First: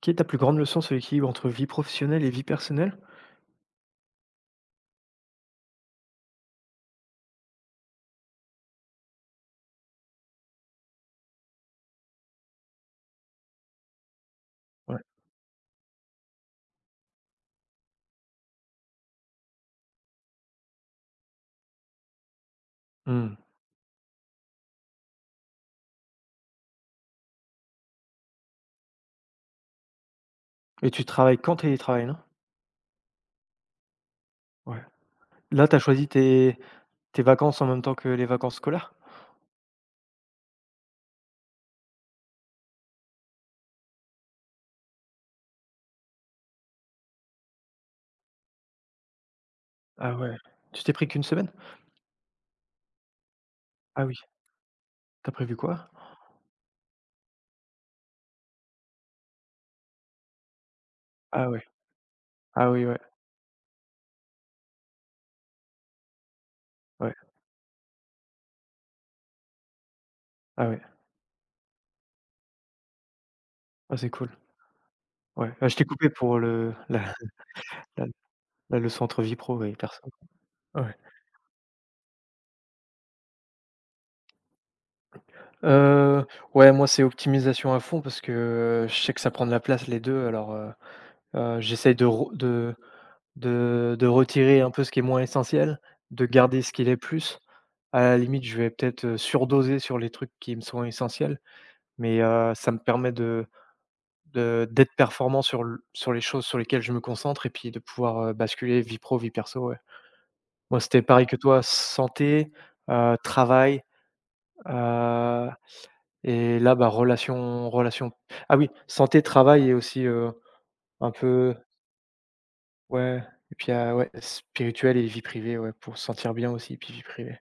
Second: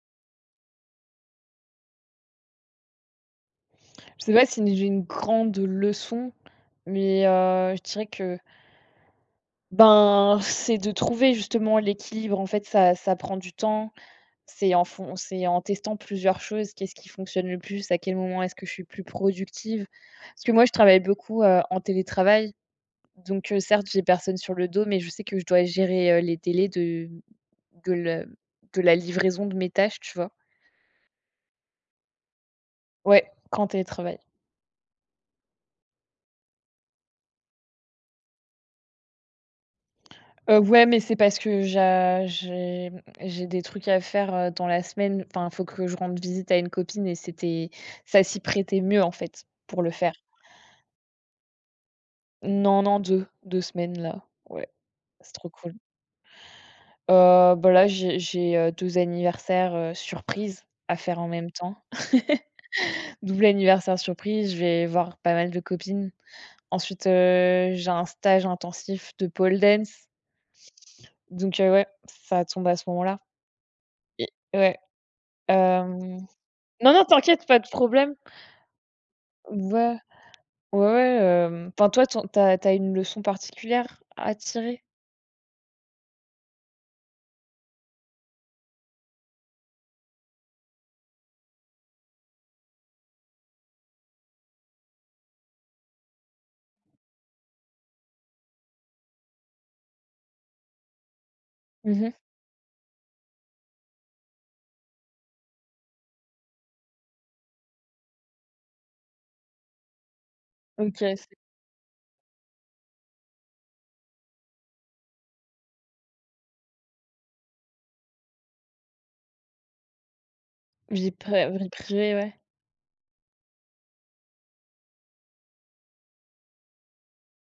Quelle est ta plus grande leçon sur l'équilibre entre vie professionnelle et vie personnelle? Je sais pas si j'ai une grande leçon, mais je dirais que, ben, c'est de trouver justement l'équilibre. En fait, ça prend du temps. Ouais. C'est en testant plusieurs choses, qu'est-ce qui fonctionne le plus? À quel moment est-ce que je suis plus productive? Parce que moi, je travaille beaucoup, en télétravail, Mmh. donc certes, j'ai personne sur le dos, mais je sais que je dois gérer, les délais de le de la livraison de mes tâches, tu vois? Et tu travailles qu'en télétravail, non? Ouais, quand télétravail. Ouais. Là, tu as choisi tes vacances en même temps que les vacances scolaires? Ouais, mais c'est parce que j'ai des trucs à faire, dans la semaine. Enfin, il faut que je rende visite à une copine et c'était ça s'y prêtait mieux, en fait, pour le faire. Ah ouais. Tu t'es pris qu'une semaine? Non, non, deux semaines, Ah oui. là. Ouais, c'est T'as trop prévu cool. quoi? Bah, là, j'ai 2 anniversaires, surprises à faire en même Ah ouais. temps. Ah oui, ouais. Double anniversaire surprise, je vais voir pas mal de copines. Ensuite, Ouais. J'ai un stage intensif de pole dance, Ah ouais. donc ouais, ça tombe à ce moment-là Ah, c'est et cool. ouais. Ouais. Ah, je t'ai coupé pour le Non, non, la t'inquiète, pas de la problème. la leçon entre vie pro et Ouais, perso. ouais, Ouais. ouais, enfin, toi, ton t'as as une leçon particulière à tirer? Heu, ouais, moi, c'est optimisation à fond parce que, je sais que ça prend de la place les 2. Alors, j'essaye de re de retirer un peu ce qui est moins essentiel, de garder ce qui l'est plus. À la limite, je vais peut-être, surdoser sur les trucs qui me sont essentiels, Mmh mh. mais, ça me permet de d'être performant sur les choses sur lesquelles je me concentre et puis de pouvoir, basculer vie pro, vie perso, ouais. Moi, OK, c'était c'est pareil que toi, santé, travail, euh, et là, bah, relation ah oui, santé, travail et aussi, vie un pré peu, vie privée, ouais. ouais, et puis, ah ouais, spirituel et vie privée, ouais, pour se sentir bien aussi, puis vie privée,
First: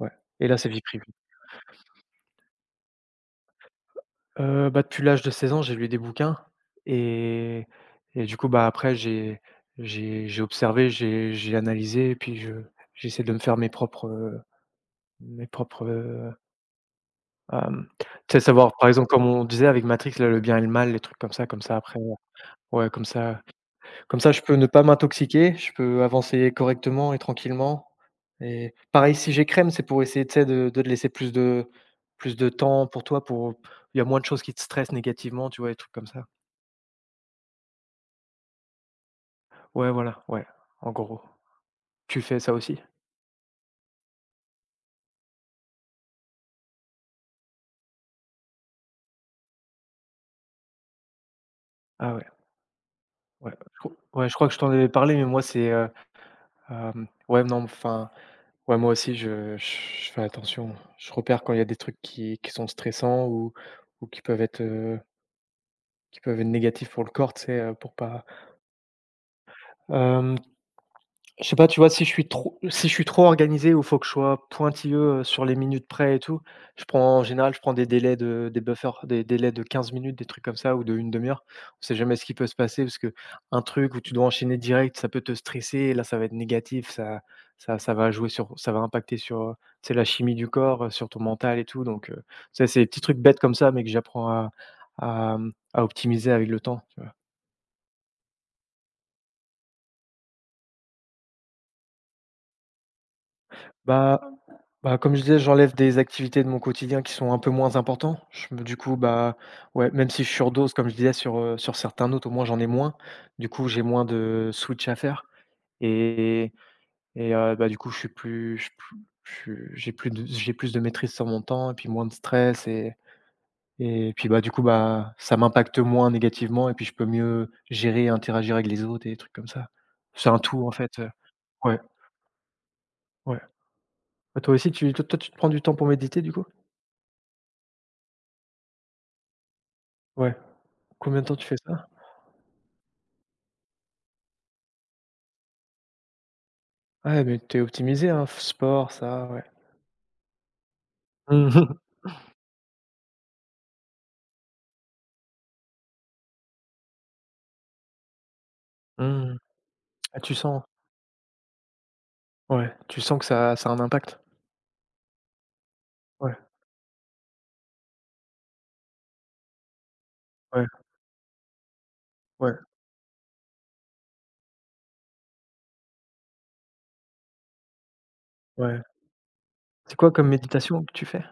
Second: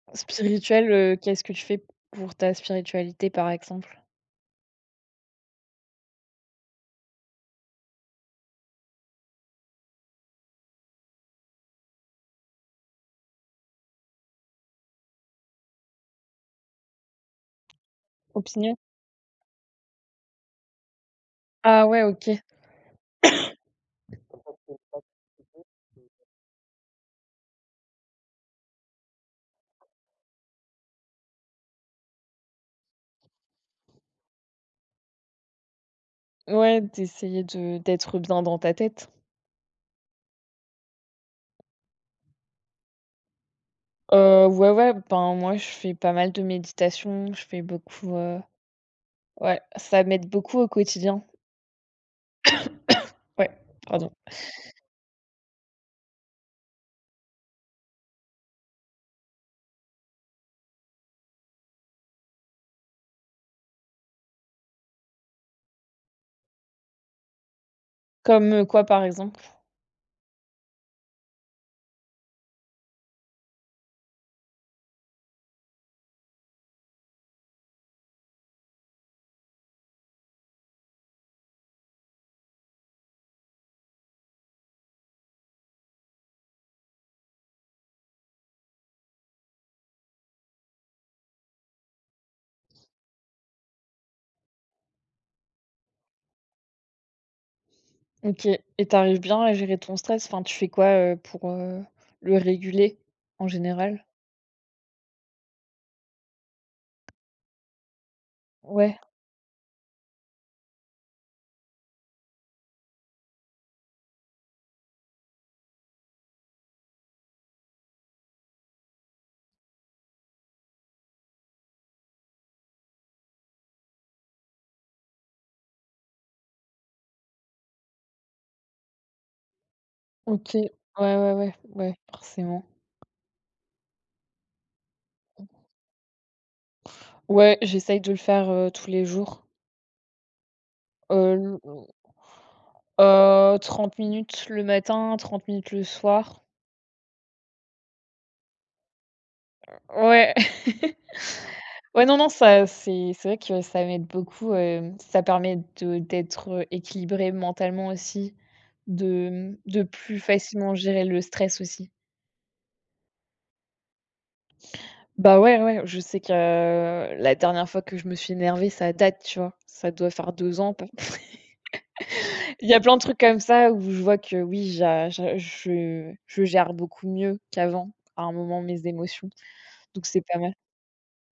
ouais, et là, c'est vie Spirituelle, privée. Qu'est-ce que tu fais pour ta spiritualité, par exemple? Depuis l'âge de 16 ans, j'ai lu des bouquins. Et et du coup, bah, après j'ai observé, j'ai analysé et puis je j'essaie de me faire mes propres, tu sais, savoir, Opinion? par exemple, comme on disait avec Matrix, là, le bien et le mal, les trucs comme ça, Ah ouais, OK. Comme ça. Comme ça, je peux ne pas m'intoxiquer, je peux avancer correctement et tranquillement, et pareil, si j'écrème, c'est pour essayer, tu sais, de te laisser plus de temps pour toi, pour, il y a moins de choses qui te stressent négativement, tu vois? Des trucs comme ça. Ouais, d'essayer de d'être bien dans ta tête? Ouais, voilà, ouais, en gros. Tu fais ça aussi? Ouais, ouais, ben, moi, je fais pas mal de méditation, je fais beaucoup, ouais, ça m'aide beaucoup au quotidien. Ah ouais, Ouais, ouais, je crois, pardon. ouais, je crois que je t'en avais parlé, mais moi, c'est, ouais, non, enfin, ouais, moi aussi, je fais attention. Je repère quand il y a des trucs qui sont stressants ou qui peuvent être négatifs pour le corps, tu sais, pour pas. Comme, quoi, par exemple? Hem Je sais pas, tu vois, si je suis trop organisé ou faut que je sois pointilleux, sur les minutes près et tout, je prends en général, je prends des délais de, des buffers, des délais de 15 minutes, des trucs comme ça ou de une demi heure. On sait jamais ce qui peut se passer parce que, un truc où tu dois enchaîner direct, ça peut te stresser et là, ça va être négatif. Ça va jouer sur, ça va impacter sur, tu sais, la chimie du corps, sur ton mental et tout. Donc tu c'est des petits trucs bêtes comme ça mais que j'apprends à, à optimiser avec le temps. OK, et t'arrives bien à gérer ton stress? Enfin, tu fais quoi, pour, le réguler en général? Bah Comme je disais, j'enlève des activités de mon quotidien qui sont un peu moins importants. Je me Du coup, Ouais, bah, ouais, même si je surdose, comme je disais, sur, sur certains autres, au moins j'en ai moins. Du coup, j'ai moins de switch à faire. Et et bah, du coup, je suis j'ai plus de maîtrise sur mon temps et puis moins de stress puis, bah, du coup, bah, ça m'impacte moins négativement et puis je peux mieux gérer et interagir avec les autres et des trucs comme ça. C'est un OK. tout Ouais, en fait, ouais, ouais, ouais, ouais, forcément. ouais. Bah, toi aussi, tu te prends du temps pour méditer, du coup? Ouais, j'essaye de le faire, tous les jours. Ouais. Combien de temps tu fais L ça? 30 minutes le matin, 30 minutes le soir. Ouais, mais tu es optimisé, hein, f sport, ça, ouais. Ouais. Mmh mh. Ouais, non, non, ça c'est vrai que ça m'aide beaucoup, ça permet de d'être, équilibré mentalement aussi, de, Mmh. mmh, de Ah, plus tu sens? facilement gérer le stress aussi. Ouais, tu sens que ça a un impact? Bah, ouais, ouais, je sais que Ouais, la dernière fois que je me suis énervée, ça date, tu vois? Ça doit faire deux ouais, ans, peut. ouais, Il y a plein de trucs comme ça où je vois que oui, j'a j'a je gère beaucoup mieux qu'avant, à un moment, ouais. mes émotions, C'est donc quoi c'est comme pas mal. méditation que tu fais?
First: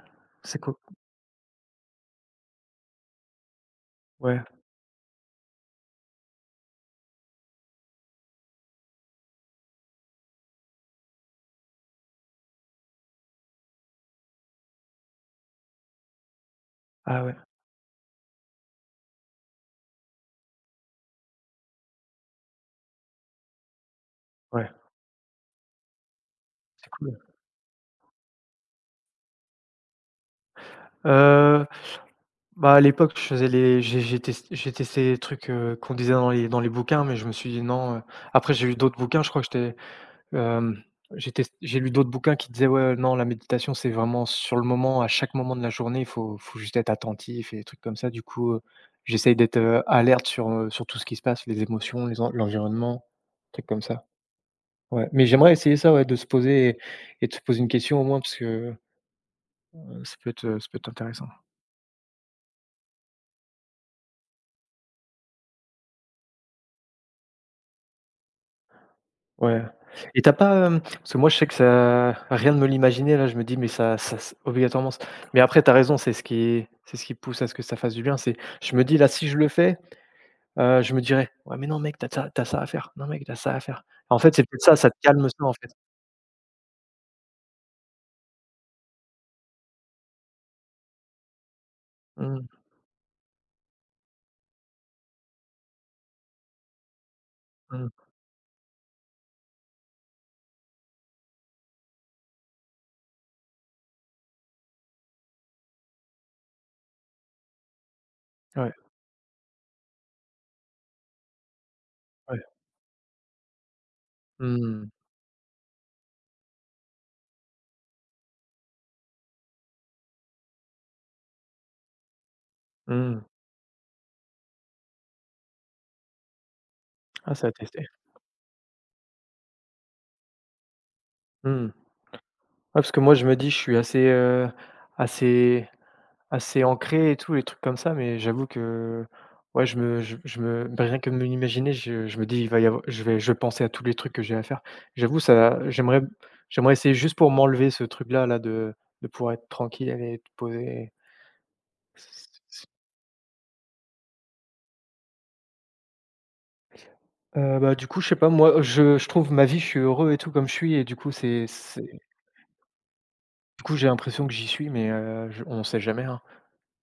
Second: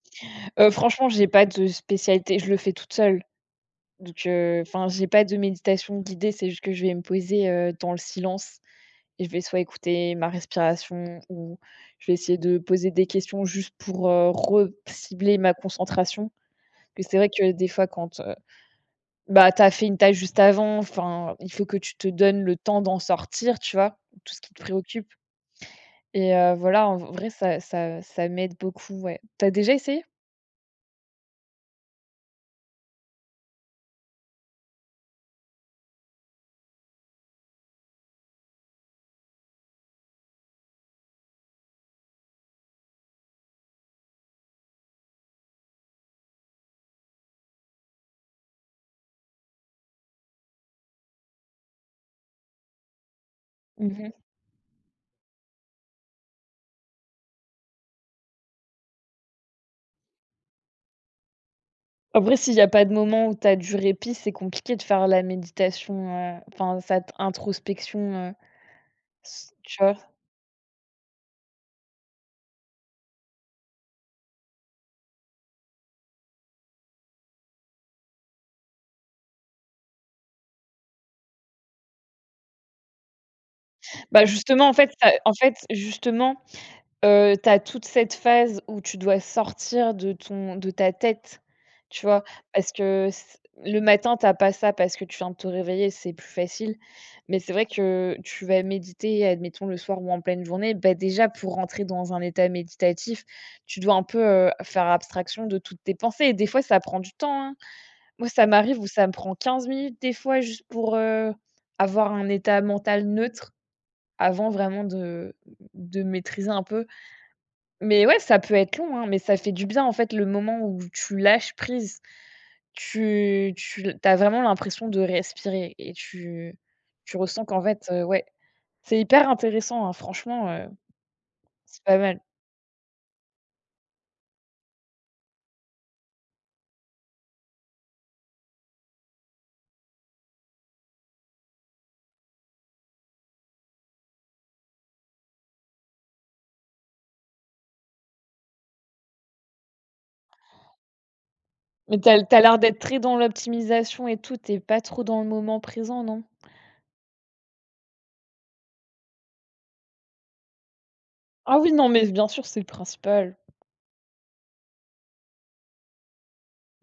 C'est quoi? Franchement, j'ai pas de spécialité, je le fais toute seule, donc Ouais. enfin, j'ai pas de méditation guidée, c'est juste que je vais me poser, dans le silence et je vais soit écouter ma respiration ou je vais essayer de poser des questions juste pour, re cibler ma concentration. Que c'est Ah vrai ouais, que des fois quand, bah, tu as fait une tâche juste avant, enfin, il faut que tu te donnes le temps d'en sortir, tu vois? Tout ce qui te ouais, préoccupe et voilà, c'est en cool. vrai, ça m'aide beaucoup, ouais. T'as déjà essayé? Heu, à l'époque, je faisais les j'ai test j'ai testé les trucs, qu'on disait dans les bouquins, mais je me suis dit: «Non». Après j'ai lu d'autres bouquins, je crois que j'étais Hem, j'ai test j'ai lu d'autres bouquins qui disaient: «Ouais, non, la méditation, c'est vraiment sur le moment, à chaque moment de la journée, il faut juste être attentif» et des trucs comme ça. Du coup, j'essaye d'être, alerte sur, sur tout ce qui se passe, les émotions, les en l'environnement, des trucs comme ça. Mmh. Ouais, mais j'aimerais essayer ça, ouais, de se poser, et de se poser une question au moins parce que, ça peut être intéressant. Après, s'il y a pas de moment où tu as du répit, c'est compliqué de faire la méditation, enfin cette introspection, s Ouais, tu vois? et t'as pas, hem parce que moi, je sais que ça, rien ne me l'imaginer, là, je me dis: «Mais ça ça s obligatoirement s» mais après t'as raison, c'est ce qui, c'est ce qui pousse à ce que ça fasse du bien. C'est Je me dis là, si je le fais, je me dirais: «Ouais, mais non mec, t'as ça à faire. Non mec, t'as ça à faire». En Bah, fait, c'est peut-être justement, en ça, ça fait te ça calme en ça, en fait fait. justement. Tu Toute cette phase où tu dois sortir de ta tête, tu vois? Mmh, Parce que c le matin, t'as pas ça parce que tu viens de te réveiller, c'est plus facile. Mais c'est vrai mmh. que tu vas méditer, admettons le soir ou en pleine journée, bah, déjà pour rentrer dans un état méditatif, tu dois un peu, faire abstraction de toutes tes pensées, et des fois ça prend du temps, hein. Moi, ça Ouais, m'arrive où ça me prend 15 minutes des fois juste pour, avoir un ouais. état mental neutre avant vraiment Mmh, de maîtriser un peu. Mais ouais, ça peut être long, hein, mais ça fait du bien, en fait, le moment où tu lâches prise. mmh. Tu l as vraiment l'impression de respirer et tu Ah, ressens ça à qu'en tester. fait, ouais, c'est hyper intéressant, hein, franchement, Mmh. Ouais, c'est pas mal. parce que moi, je me dis, je suis assez, assez ancré et tout, les trucs comme ça, mais j'avoue que, ouais, je me bah, rien que me l'imaginer, je me dis: «Il va y avoir», je vais penser à tous les trucs que j'ai à faire. J'avoue, ça, j'aimerais essayer juste pour m'enlever ce truc-là, là, de pouvoir être tranquille et être poser. Mais t'as l'air S d'être très dans l'optimisation et tout, tu pas trop dans le moment présent, non? Bah, du coup, je sais pas, moi, je trouve ma vie, je suis heureux et tout comme je suis, et du coup, Ah oui, non, c'est mais bien sûr, c'est le principal. du coup, j'ai l'impression que j'y suis, mais je on sait jamais, hein.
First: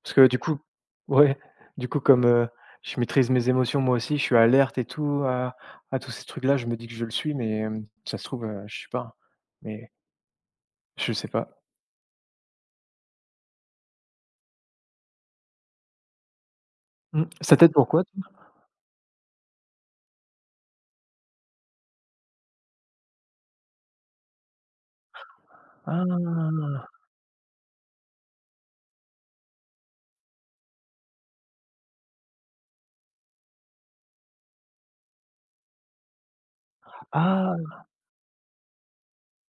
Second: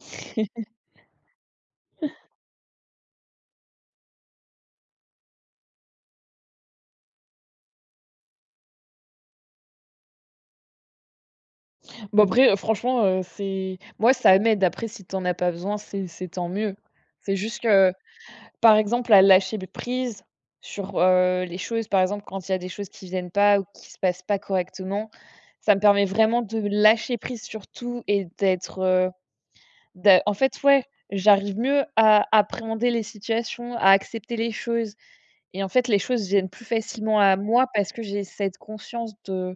Parce que du coup, ouais, du coup, comme, je maîtrise mes émotions moi aussi, je suis alerte et tout à tous ces trucs-là, je me dis que je le suis, mais, ça se trouve, je suis pas, mais je sais pas. Bon après, franchement, c'est moi, ça m'aide. Après, si t'en as pas besoin, c'est tant mieux. Mmh, C'est ça juste t'aide pour que. quoi toi? Par exemple, à lâcher prise sur, les choses, par exemple, quand il y a des choses qui viennent pas ou qui se passent pas correctement, ça me permet vraiment de Ah! lâcher prise sur tout et d'être, d'a en fait, ouais, j'arrive mieux à appréhender les situations, à accepter les choses, et en fait, les choses viennent plus facilement à moi Ah! parce que j'ai cette conscience de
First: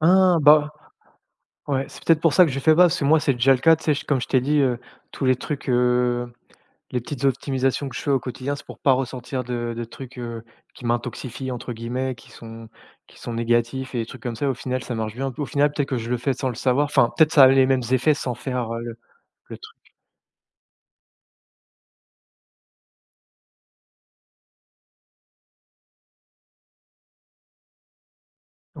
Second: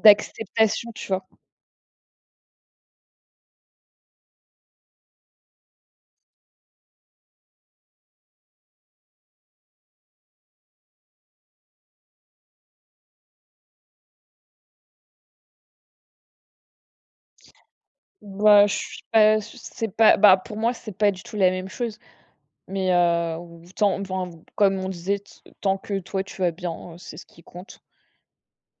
Ah! Bah, tu vois? ouais, c'est peut-être pour ça que je fais pas, parce que moi, c'est déjà le cas, tu sais? J Comme je t'ai dit, tous les trucs, les petites optimisations que je fais au quotidien, c'est pour pas ressentir de trucs, qui «m'intoxifient» entre guillemets, qui sont négatifs et des trucs comme ça. Au final, ça marche bien. Au final, peut-être que je le fais sans le savoir. Enfin, peut-être ça a les mêmes effets sans Bah, faire, je heu, le suis pas le truc. c'est pas bah, pour moi, c'est pas du tout la même chose. Mais ou tant enfin, comme on disait, t tant que toi tu vas bien, c'est ce qui compte.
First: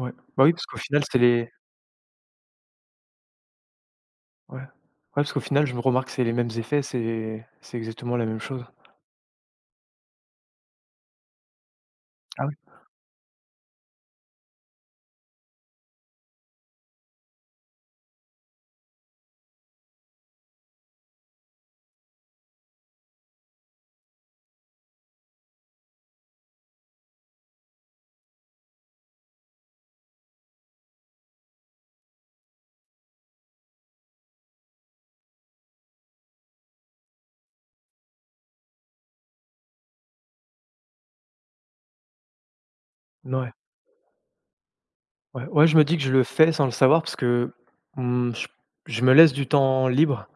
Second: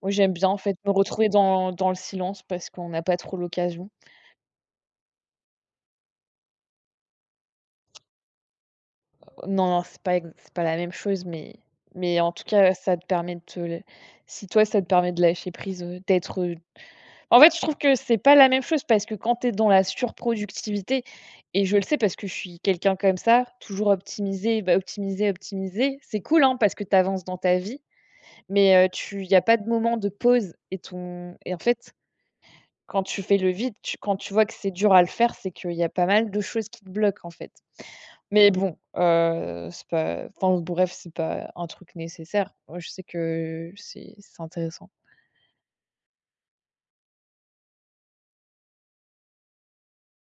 Moi, j'aime Bah, bien oui, en parce fait qu'au me final, c'est retrouver les, dans le silence parce qu'on n'a pas trop l'occasion. ouais. Ouais, parce qu'au final, je me remarque, que c'est les mêmes effets, c'est exactement la même chose. Non, non, c'est pas la même chose, mais en tout Ah oui? cas, ça te permet de te l si toi ça te permet de lâcher prise, d'être, en fait, je trouve que c'est pas la même chose parce que quand tu es dans la surproductivité, et je le sais parce que je suis quelqu'un comme ça, toujours optimisée, bah, optimiser, optimiser, c'est cool, hein, parce que tu avances dans ta vie. Mais tu il y a pas de moment de pause, et ton et en fait, quand tu fais le vide, tu quand tu vois que c'est dur à le faire, c'est qu'il y a pas mal de choses qui te bloquent, en fait. Mais bon, c'est pas enfin bon, bref, c'est pas un truc nécessaire. Moi, je sais Ouais. que c'est intéressant. Ouais, ouais, je me dis que je le fais sans le savoir parce que, mmh, je je me laisse du temps libre.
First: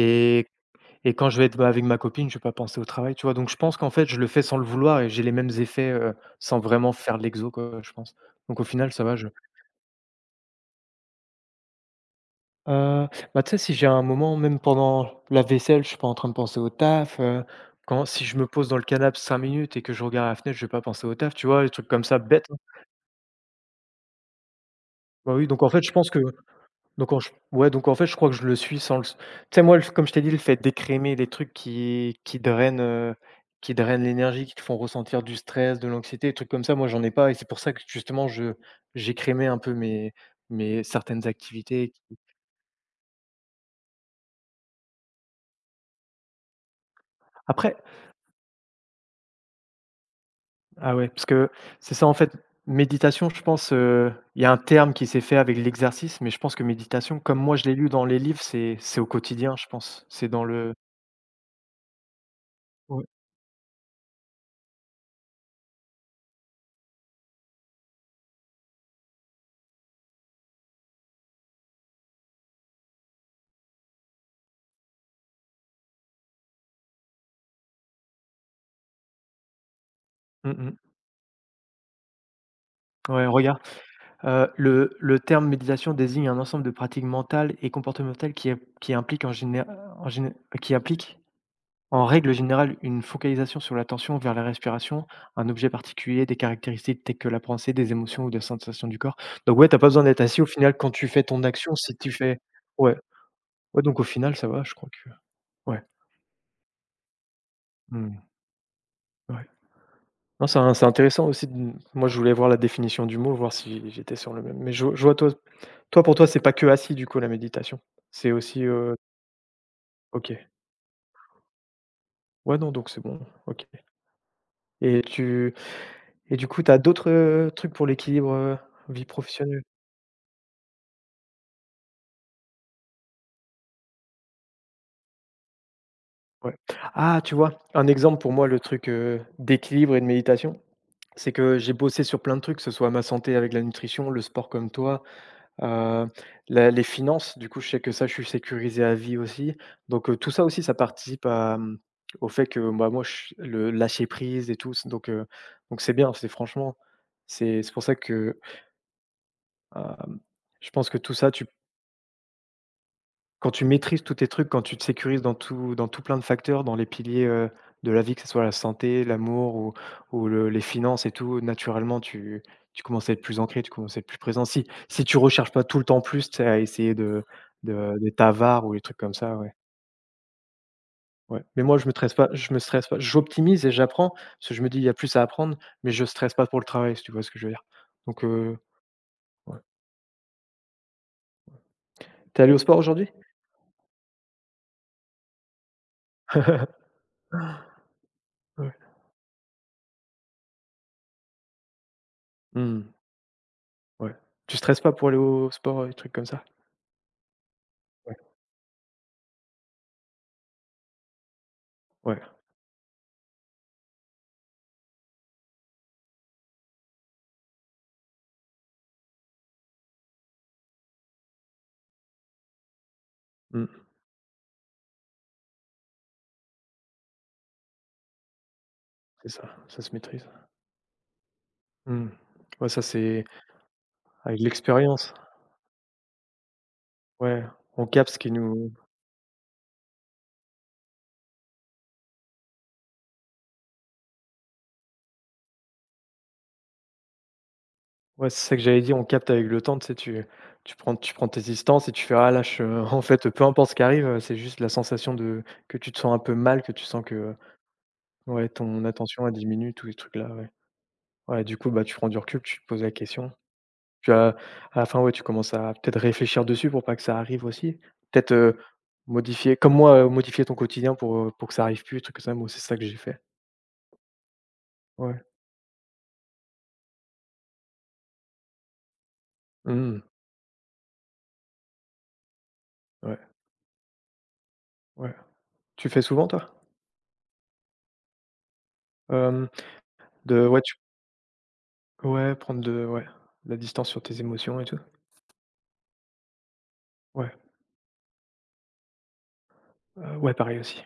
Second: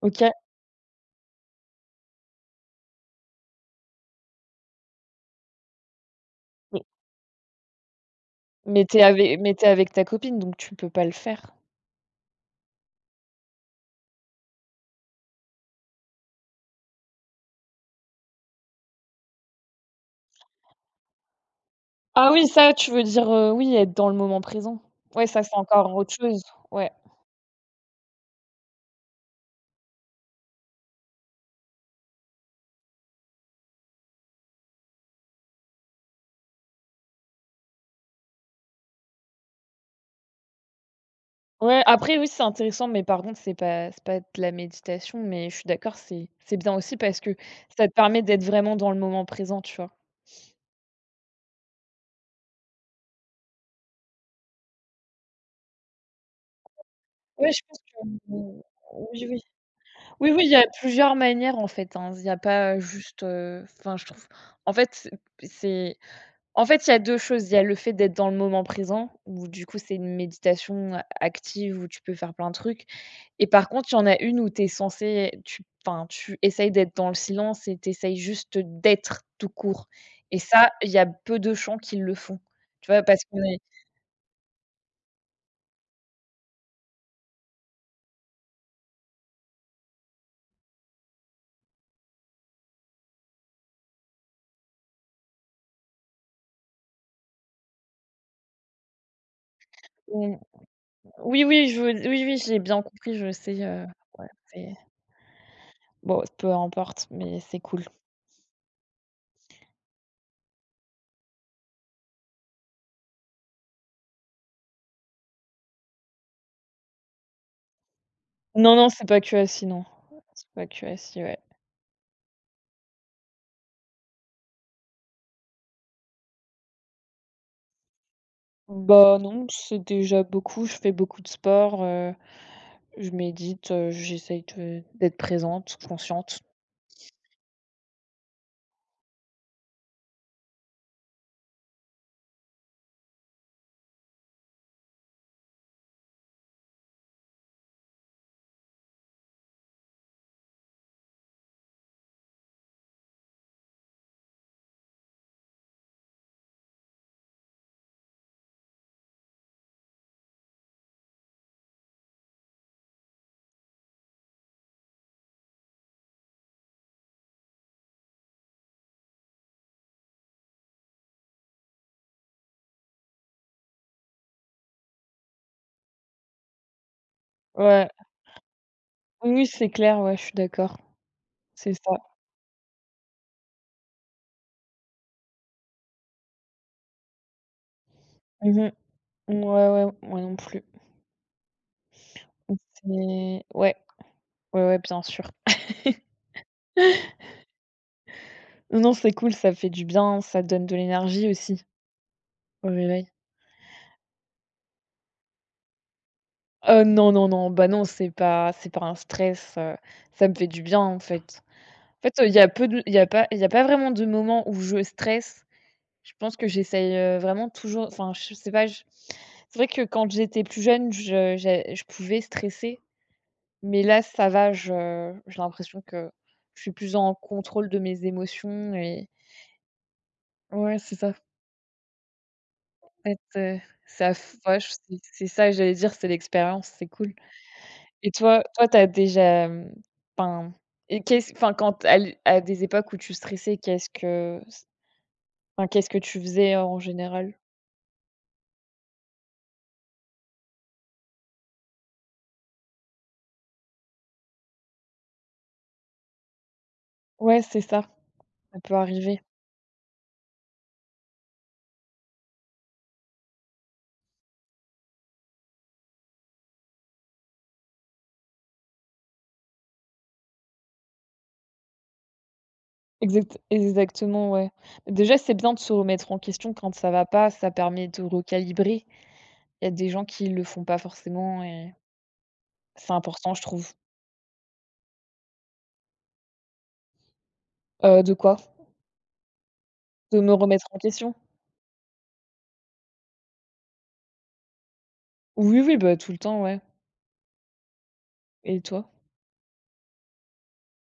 OK, Et quand je vais être, bah, avec ma copine, je vais pas penser au travail, tu vois? Donc je pense qu'en fait, je le fais sans le vouloir et j'ai les mêmes effets, sans mais vraiment faire l'exo, quoi, je pense. Donc au mais final, tu ça va, je avec mais t'es avec ta copine, donc tu peux pas le faire? heu, bah, tu sais, si j'ai un moment, même pendant la vaisselle, je suis pas en train de penser au taf, quand si je me pose dans le canapé 5 minutes et que je regarde à la fenêtre, je vais pas penser au taf, tu vois? Des trucs comme ça, Ah oui, bêtes, hein. ça, tu veux dire, oui, être dans le moment présent. Ouais, Bah, ça, oui, c'est donc en fait, je encore pense autre que. chose. Ouais. Donc en Ouais, donc en fait, je crois que je le suis sans le s tu sais, moi, le comme je t'ai dit, le fait d'écrémer les trucs qui drainent, qui drainent l'énergie, qui te font ressentir du stress, de l'anxiété, des trucs comme ça, moi, j'en ai pas, et c'est pour ça que justement je j'écrémais un peu mes, mes certaines Ouais, activités après, oui, c'est intéressant, mais par contre, c'est pas de la méditation, mais je suis d'accord, c'est bien aussi parce que après. ça te permet d'être vraiment dans le moment présent, tu vois? Ah ouais, parce que c'est ça, en fait, méditation, je pense, il y a un terme qui s'est fait avec l'exercice, mais je pense que méditation, comme Oui, moi je je l'ai pense lu que dans les livres, oui, c'est au oui. quotidien, je pense. C'est Oui, oui, dans il y a le plusieurs manières en fait, hein, il y a pas Ouais. juste, enfin je trouve en fait, c'est. En fait, il y a 2 choses. Il y a le fait d'être dans le moment présent, où du coup, c'est une méditation active où tu peux faire plein de trucs, et par contre, il y en a une où tu es censé tu enfin, tu essayes d'être dans le silence et tu essayes juste d'être tout court, et Mmh ça, mh. il y a peu de gens qui le font. Tu vois? Parce Ouais, qu'on est regarde. Le terme méditation désigne un ensemble de pratiques mentales et comportementales qui impliquent en géné qui impliquent, en règle générale, une focalisation sur l'attention vers la respiration, un objet particulier, des caractéristiques telles que la pensée, des émotions ou des sensations du corps. Donc ouais, t'as pas besoin d'être on assis au final quand tu fais ton oui, oui, action, je veux si tu oui, oui, fais j'ai bien ouais, compris, je sais, ouais, donc au ouais, final, ça va, c'est je crois que, ouais, bon, peu importe, mais c'est cool. mmh, ouais. Non, c'est intéressant aussi de moi je voulais voir la définition du mot, voir si j'étais sur le même, mais je vois toi, pour toi c'est pas que assis du coup la méditation? C'est aussi, Non, non, c'est pas QASI, non. OK. C'est pas QASI, ouais. Ouais, non, donc c'est bon. OK, et tu et du coup, tu as d'autres, trucs pour l'équilibre, vie Bah, non, professionnelle? c'est déjà beaucoup. Je fais beaucoup de sport, je médite, j'essaye de d'être présente, consciente. Ouais. Ah, tu vois? Un exemple pour moi, le truc, d'équilibre et de méditation, c'est que j'ai bossé sur plein de trucs, que ce soit ma santé avec la nutrition, le sport comme toi, heu, la les finances. Du coup, je sais que ça, je suis sécurisé à vie aussi. Donc, tout ça aussi, ça participe à, au fait que, bah, moi, je le lâcher prise et tout, c donc c'est bien, c'est franchement, c'est pour ça que. Hem, je pense que tout ça, tu quand tu maîtrises tous tes trucs, quand tu te sécurises dans tout, plein de facteurs, dans les piliers, de la vie, que ce soit la santé, l'amour, ou le les finances et tout, naturellement, tu commences à être plus ancré, tu commences à être plus présent. Si tu recherches pas tout le temps plus, tu sais, à essayer Ouais, de d'être avare ou des trucs comme oui, ça, oui, ouais. c'est clair, ouais, je suis d'accord. Ouais, mais C'est moi, ça. Je me stresse pas. J'optimise et j'apprends, parce que je me dis: «Il y a plus à apprendre», mais je stresse pas pour le travail, si tu vois ce que je veux dire? Donc Mmh. ouais. Ouais, ouais, moi non plus. Tu allé au sport C'est aujourd'hui? Ouais, ouais, ouais, bien sûr. Ouais. Non, non, c'est cool, ça fait du bien, ça donne de l'énergie aussi au Mmh. réveil. Ouais. Tu stresses pas pour aller au sport, des trucs comme ça? Non, non, non, bah, non, c'est Ouais. pas c'est pas un stress, ça me fait du bien, en fait. En fait, Ouais, il y a peu de il y a pas il y a pas vraiment de moment où je stresse. Je pense que j'essaye, vraiment toujours, enfin, je sais pas, je c'est vrai que quand j'étais plus jeune, je pouvais stresser, mais mmh, là, ça va, je j'ai l'impression que je suis plus en contrôle de mes émotions, et c'est ça, ça se maîtrise. ouais, c'est ça. Mmh. Ouais, ça Être, c'est ça f avec ouais, je l'expérience. c'est ça que j'allais dire, c'est l'expérience, c'est cool. Ouais, on Et capte ce qui toi, nous, t'as déjà, enfin, et qu'est-ce enfin, quand à des époques où tu stressais, qu'est-ce que enfin, qu'est-ce que tu faisais en général? ouais, c'est ça que j'avais dit. On capte avec le temps, tu sais, tu prends tes distances et tu fais: «Ah là, je en fait, peu importe ce qui arrive, c'est juste la sensation de que tu te sens un peu mal, que tu sens que, Ouais, c'est ça, ouais, ça peut ton arriver. attention a diminué, tous ces trucs là, ouais. Ouais, du coup, bah, tu prends du recul, tu te poses la question. Tu as À la fin, ouais, tu commences à peut-être réfléchir dessus pour pas que ça arrive aussi. Peut-être, modifier comme moi, modifier ton quotidien pour que ça arrive plus, des trucs comme ça. Moi, c'est ça que j'ai fait. Exactement, ouais. Déjà, Ouais. c'est bien de se remettre en question quand ça va pas, ça permet de recalibrer. Il y a des gens Mmh. qui le font pas forcément, et c'est Ouais, important, je trouve. ouais. Tu fais souvent toi? De quoi? Hem, De me de ouais, remettre tu en question? ouais, prendre de, ouais, de la distance sur tes émotions et tout? Oui, oui, bah, tout le temps, ouais. Ouais, Et toi? Ouais, pareil aussi.